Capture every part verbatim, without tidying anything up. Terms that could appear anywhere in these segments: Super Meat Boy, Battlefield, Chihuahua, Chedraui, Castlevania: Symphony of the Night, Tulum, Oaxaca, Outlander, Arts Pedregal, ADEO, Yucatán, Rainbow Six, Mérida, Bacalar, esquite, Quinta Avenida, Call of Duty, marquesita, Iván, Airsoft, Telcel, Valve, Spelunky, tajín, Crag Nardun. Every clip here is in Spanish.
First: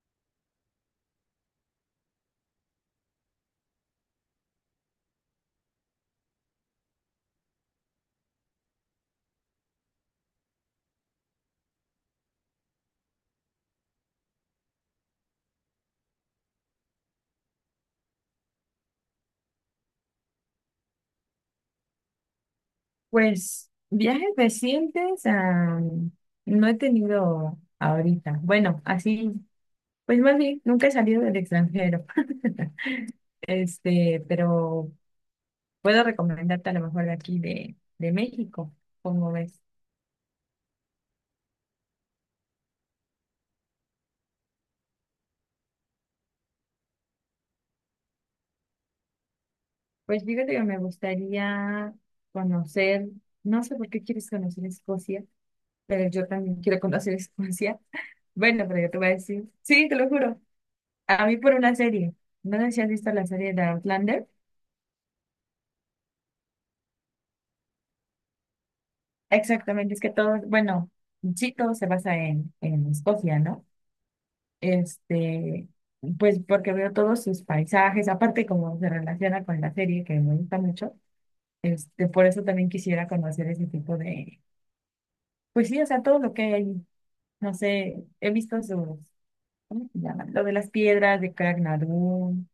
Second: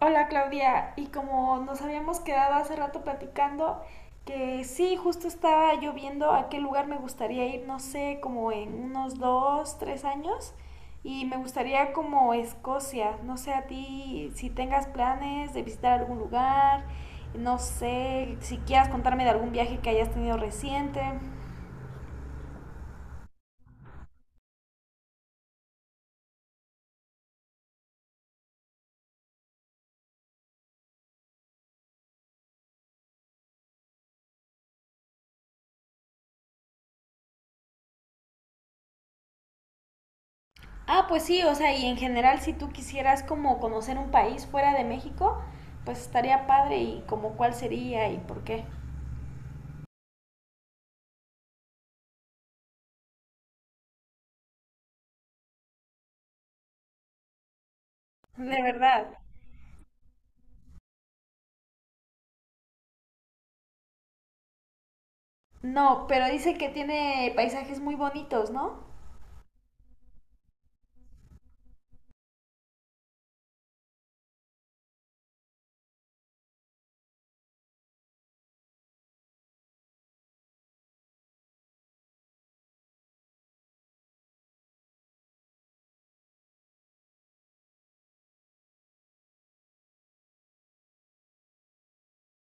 Hola Claudia, y como nos habíamos quedado hace rato platicando, que sí, justo estaba yo viendo a qué lugar me gustaría ir, no sé, como en unos dos, tres años, y me gustaría como Escocia, no sé a ti si tengas planes de visitar algún lugar, no sé si quieras contarme de algún viaje que hayas tenido reciente. Pues viajes recientes, ah, no he tenido ahorita. Bueno, así, pues más bien, nunca he salido del extranjero. Este, pero puedo recomendarte a lo mejor de aquí de, de México, como ves. Ah, pues sí, o sea, y en general si tú quisieras como conocer un país fuera de México, pues estaría padre y como cuál sería y por qué. Pues fíjate que me gustaría conocer, no sé por qué quieres conocer Escocia, pero yo también quiero conocer Escocia. De Bueno, pero yo te verdad. voy a decir, sí, te lo juro, a mí por una serie. No sé si has visto la serie de Outlander. No, pero dice que tiene paisajes muy bonitos, ¿no? Exactamente, es que todo, bueno, sí, todo se basa en, en Escocia, ¿no? Este, pues porque veo todos sus paisajes, aparte como se relaciona con la serie que me gusta mucho, este, por eso también quisiera conocer ese tipo de, pues sí, o sea, todo lo que hay ahí, no sé, he visto sus, ¿cómo se llama? Lo de las piedras de Crag Nardun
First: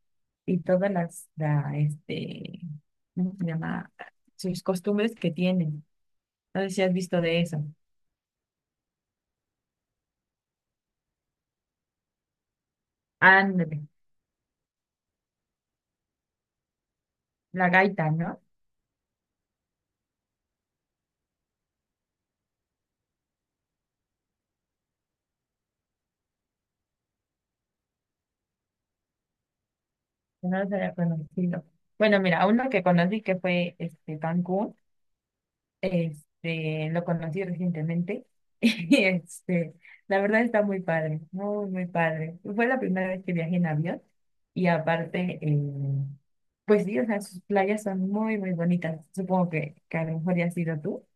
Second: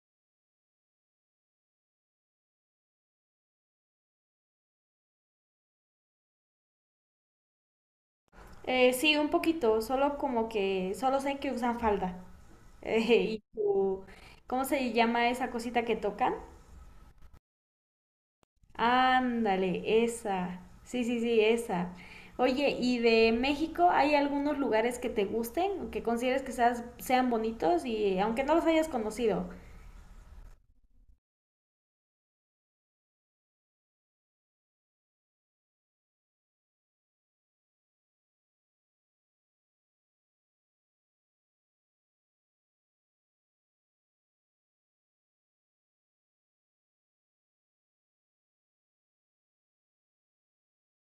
y todas las, la, este, ¿cómo se llama? Sus costumbres que tienen, no sé si has visto de eso. Eh, sí, un poquito, solo como que, solo sé que usan falda. Eh, y Ándale. su- ¿Cómo se llama esa cosita que tocan? La gaita, ¿no? Ándale, esa. Sí, sí, sí, esa. Oye, ¿y de México hay algunos lugares que te gusten, que consideres que seas- sean bonitos y aunque no los hayas conocido? Yo no los había conocido. Bueno, mira, uno que conocí que fue este Cancún, este, lo conocí recientemente. Y este, la verdad está muy padre, muy, muy padre. Fue la primera vez que viajé en avión. Y aparte, eh, pues sí, o sea, sus playas son muy, muy bonitas. Supongo que, que a lo mejor ya has ido tú.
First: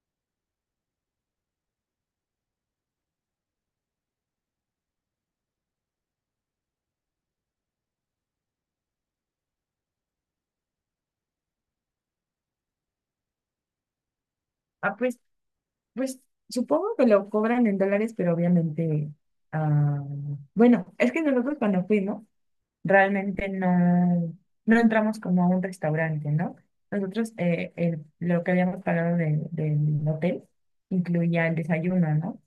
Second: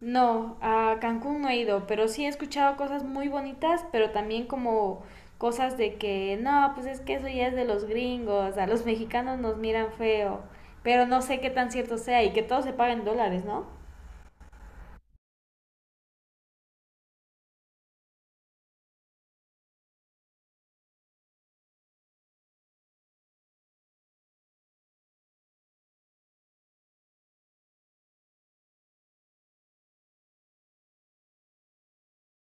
No, a Cancún no he ido, pero sí he escuchado cosas muy bonitas, pero también como cosas de que no, pues es que eso ya es de los gringos, a los mexicanos nos miran feo, pero no sé qué tan cierto sea y que todo se paga en dólares, ¿no? Ah, pues, pues supongo que lo cobran en dólares, pero obviamente, ah, bueno, es que nosotros cuando fuimos realmente no, no entramos como a un restaurante, ¿no? Nosotros eh, el- lo que habíamos pagado de- del hotel incluía el desayuno, ¿no?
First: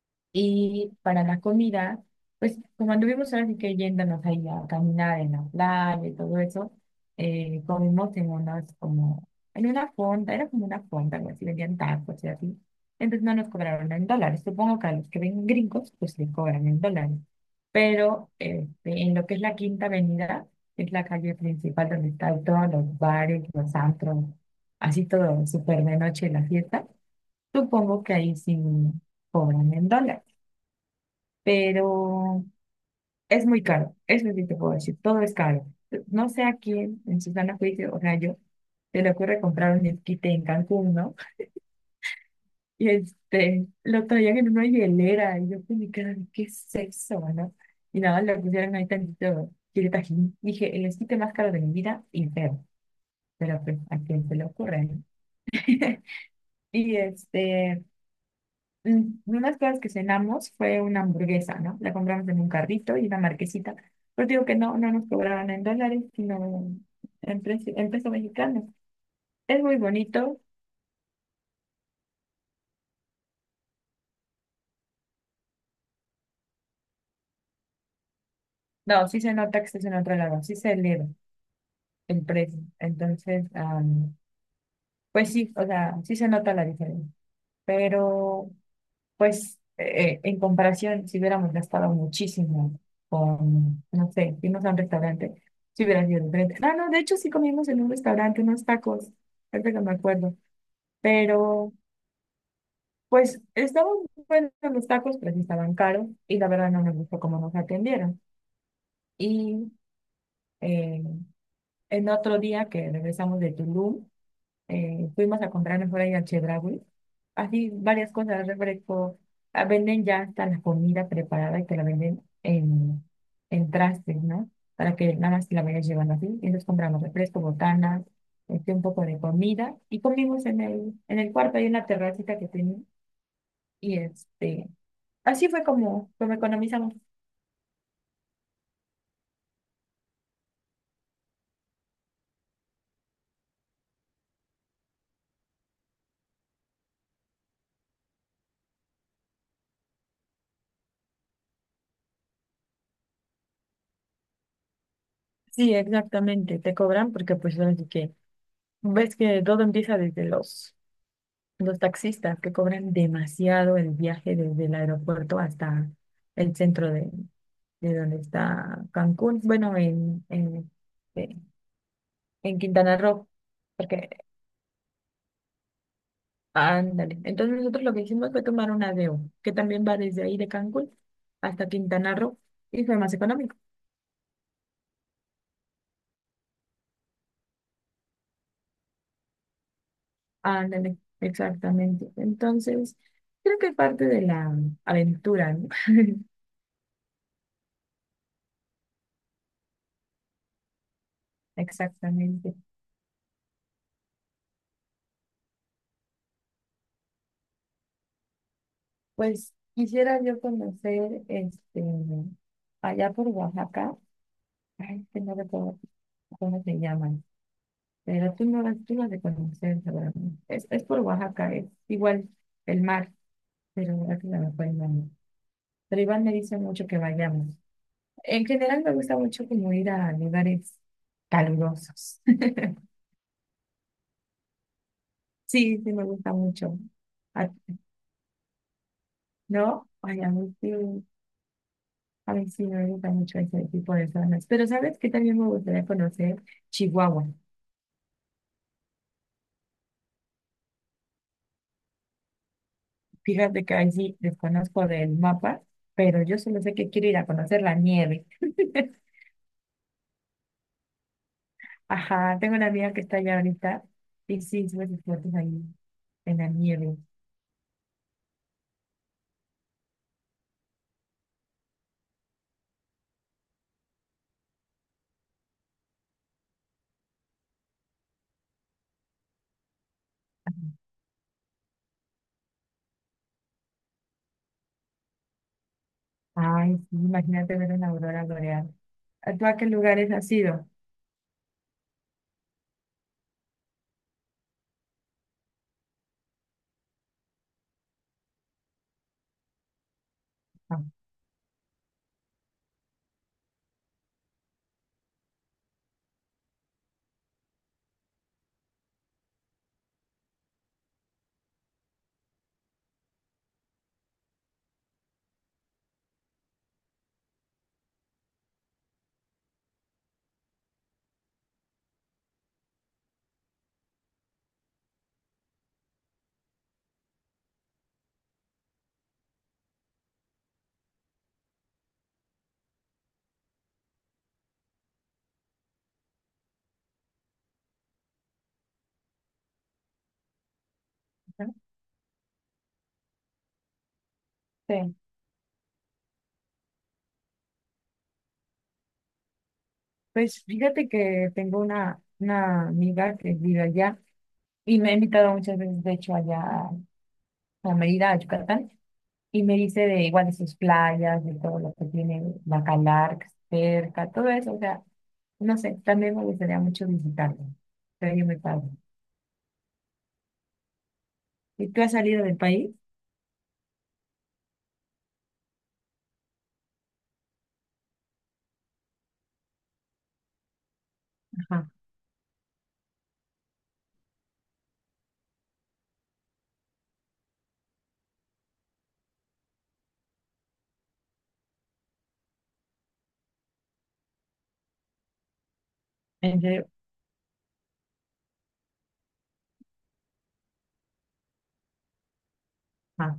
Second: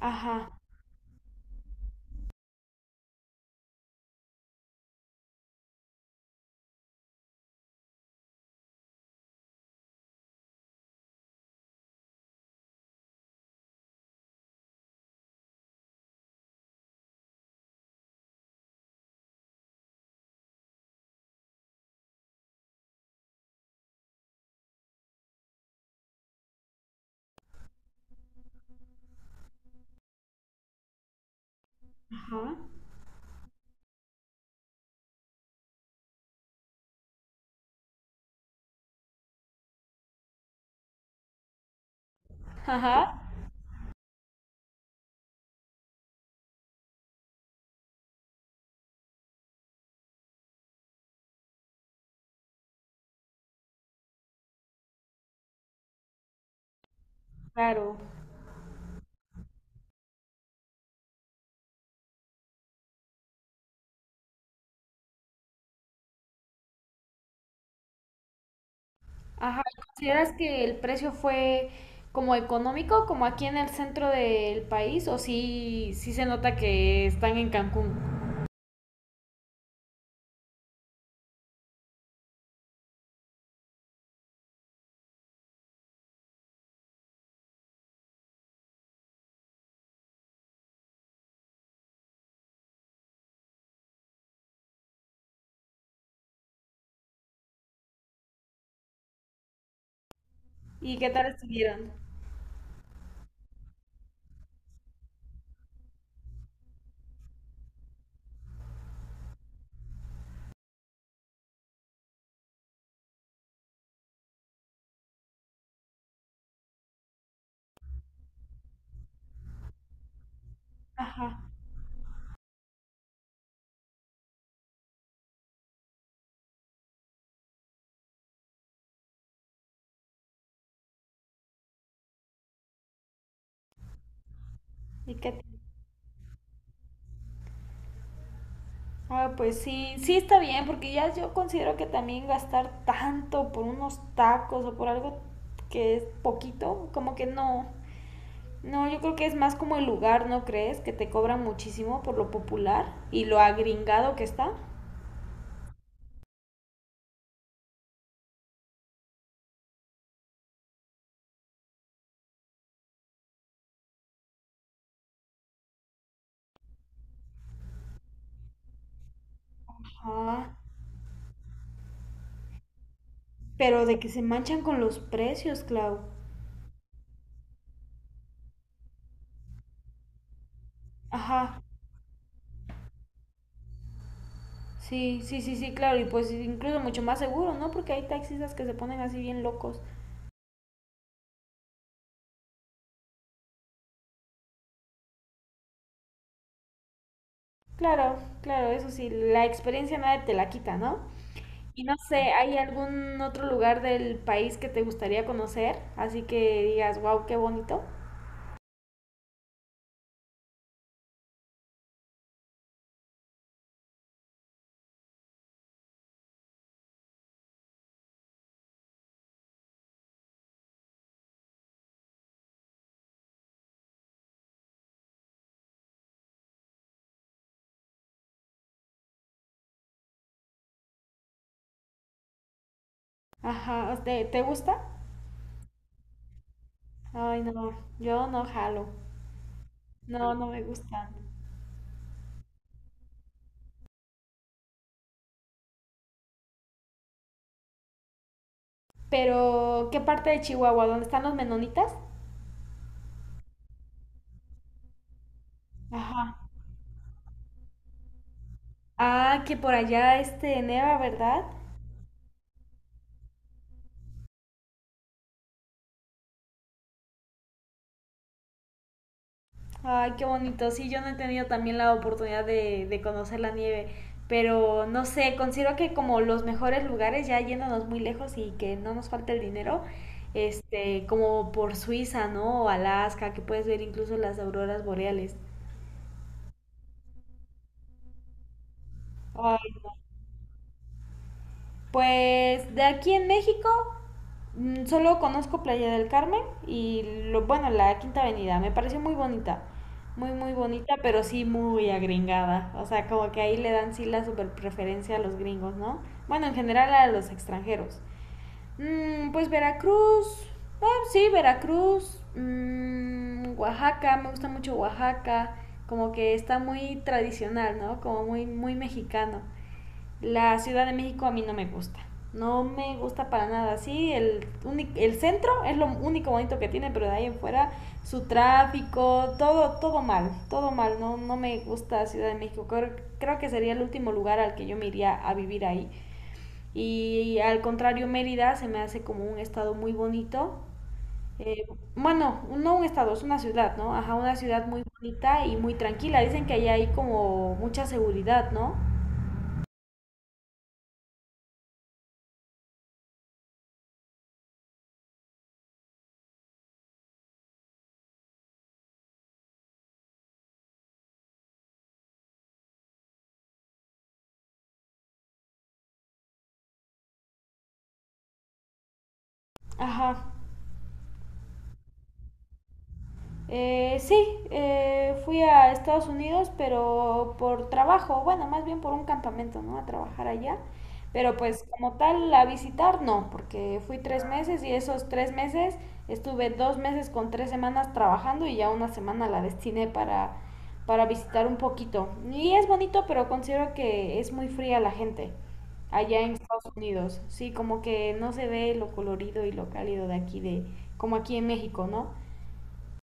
Ajá, Y para la comida, pues como anduvimos ahora sí que yéndonos ahí a caminar en la playa y todo eso, eh, comimos en unas como, en una fonda, era como una fonda, algo así, vendían tacos y así. Entonces no nos cobraron en dólares. Supongo que a los que ven gringos, pues les cobran en dólares. Pero este, en lo que es la Quinta Avenida, que es la calle principal donde están todos los bares, los antros, así todo súper de noche la fiesta, supongo que ahí sí cobran en dólares, ajá, pero es muy caro, eso sí te puedo decir, todo es caro. No sé a quién en su sano juicio, o sea, yo, se le ocurre comprar un esquite en Cancún, ¿no? Y ajá, este, lo traían en una hielera, y yo pues me quedaba, ¿qué es eso, no? Y nada, le pusieron ahí tantito chile Tajín. Dije, el esquite más caro de mi vida, y feo, pero pues, a quién se le ocurre, ¿no? Y este, claro. mm, unas cosas que cenamos fue una hamburguesa, ¿no? La compramos en un carrito y una marquesita. Pero digo que no, no nos cobraban en dólares, sino en, precio- en peso mexicano. Ajá, Es muy ¿y consideras bonito. que el precio fue como económico, como aquí en el centro del país, o sí, sí se nota que están en Cancún? No, sí se nota que estás en otro lado, sí se eleva el precio. Entonces, am, pues sí, o sea, sí se nota la diferencia. Pero pues eh, en comparación, si hubiéramos gastado muchísimo con, no sé, irnos a un restaurante, si hubiera sido diferente. Ah, no, de hecho sí comimos en un restaurante unos tacos, ahorita que me acuerdo. ¿Y qué tal Pero estuvieron? pues estaban buenos los tacos, pero sí estaban caros y la verdad no nos gustó cómo nos atendieron. Y eh, en otro día que regresamos de Tulum, eh, fuimos a comprar mejor ahí al Chedraui. Así varias cosas, refresco. Ah, venden ya hasta la comida Ajá, preparada y te la venden en, en, trastes, ¿no? Para que nada más la vayas llevando así. Y entonces compramos refresco, botanas, este, un poco de comida. Y comimos en el, en el cuarto, hay una terracita que tenía. Y este, ¿y qué? así fue como, como economizamos. Ah, pues sí, sí está bien, porque ya yo considero que también gastar tanto por unos tacos o por algo que es poquito, como que no. No, yo creo que es más como el lugar, ¿no crees? Que te cobran muchísimo por lo popular y lo agringado que está. Sí, exactamente, te cobran porque pues así que ves que todo empieza desde los Los taxistas que cobran demasiado el viaje desde el aeropuerto hasta el centro de, de donde está Cancún, bueno, en, Ah, en, eh, en Quintana Roo, pero de que porque, se manchan con los precios, Clau. ándale. Entonces nosotros lo que hicimos fue tomar un A D E O que también va desde ahí de Cancún Ajá, hasta Quintana Roo, y fue más económico. sí, sí, sí, sí, claro, y pues incluso mucho más seguro, ¿no? Porque hay taxistas que se ponen así bien locos. Ándale, exactamente. Entonces, creo que es parte de la aventura, ¿no? Claro, claro, eso sí, la experiencia nadie te la quita, ¿no? Y no sé, Exactamente. ¿hay algún otro lugar del país que te gustaría conocer? Así que digas, wow, qué bonito. Pues quisiera yo conocer, este, allá por Oaxaca, ay, que no recuerdo cómo se llaman, pero tú no las, tú las de conocer, seguramente. Es, es por Oaxaca, es igual el mar, pero ahora que se me fue el nombre. Pero Iván me dice mucho que vayamos. En general me gusta mucho como ir a lugares calurosos. Ajá, ¿te, te gusta? Sí, sí me gusta mucho. Ay, A- no, yo no jalo. ¿No? Ay, a No, no mí me sí. gustan. Ay, sí, me gusta mucho ese tipo de zonas. Pero ¿sabes qué también me gustaría conocer? Chihuahua. Pero ¿qué parte de Chihuahua? ¿Dónde están los menonitas? Fíjate que ahí sí desconozco del mapa, pero yo Ajá. solo sé que quiero ir a conocer la nieve. Ah, que por allá este neva, ¿verdad? Ajá, tengo una amiga que está allá ahorita y sí, sube sus fotos ahí en la nieve. Ay, qué bonito. Sí, yo no he tenido también la oportunidad de, de conocer la nieve, pero no sé, considero que como los mejores lugares, ya yéndonos muy lejos y que no nos falte el dinero, este, como por Suiza, ¿no? O Alaska, que puedes ver incluso las auroras boreales. Ay, sí, imagínate ver una aurora boreal. ¿A ¿Tú a qué Ay, lugares has ido? pues de aquí en México, mm, solo conozco Playa del Carmen y lo, bueno, la Quinta Avenida. Me pareció muy bonita. Muy, muy Ah, bonita, pero sí muy agringada. O sea, como que ahí le dan sí la super preferencia a los gringos, ¿no? Bueno, en general a los extranjeros. Mm, pues Veracruz. Ah, sí, Veracruz. Mm, Oaxaca, me gusta mucho Oaxaca. Como que está muy tradicional, ¿no? Como muy, muy mexicano. La Ciudad de México a mí no me gusta. No me gusta para nada. Sí, el, uni- el centro es lo único bonito que tiene, pero de ahí en fuera su tráfico, todo, todo mal, todo mal. No, no me gusta Ciudad de México. Creo, creo que sería el último lugar al que yo me iría a vivir ahí. Y al contrario, Mérida se me hace como un estado muy bonito. Eh, bueno, no un estado, es una ciudad, ¿no? Ajá, una ciudad muy sí. bonita y muy tranquila. Dicen que allá hay como mucha seguridad, ¿no? Pues fíjate que tengo una, una amiga que vive allá y me ha invitado muchas veces, de hecho, allá a Mérida, a Yucatán, y me dice de igual de sus playas, de todo lo que tiene Bacalar cerca, todo eso, o sea, no sé, también me gustaría mucho visitarlo, sería muy padre. Ajá. ¿Y tú has salido del país? Eh, sí, eh, fui a Estados Unidos, pero por trabajo, bueno, más bien por un campamento, ¿no? A trabajar allá. Pero pues Ajá, como tal, a visitar no, porque fui tres meses y esos tres meses estuve dos meses con tres semanas trabajando y ya una semana la destiné para, para visitar un poquito. Y es bonito, pero considero que es muy fría la gente allá en en Estados serio, Unidos. Sí, como que no se ve lo colorido y lo cálido de aquí, de como aquí en México, ¿no? ajá.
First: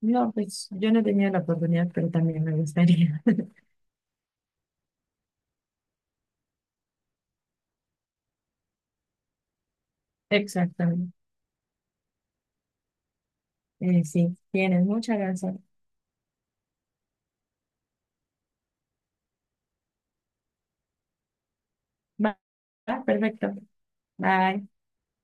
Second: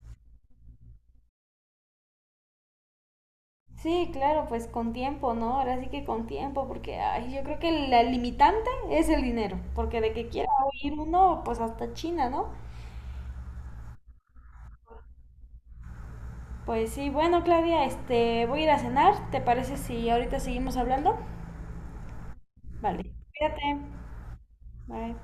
No, pues yo no tenía la oportunidad, pero también me gustaría. Sí, claro, pues con tiempo, ¿no? Ahora sí que con tiempo, porque ay, yo creo que la limitante es el dinero, porque de que quiera ir Exactamente. uno, pues hasta China, ¿no? Eh, sí, tienes mucha razón. Pues sí, bueno, Claudia, este, voy a ir a cenar, ¿te parece si ahorita seguimos hablando? Va, va, Vale, perfecto. cuídate, Bye. bye.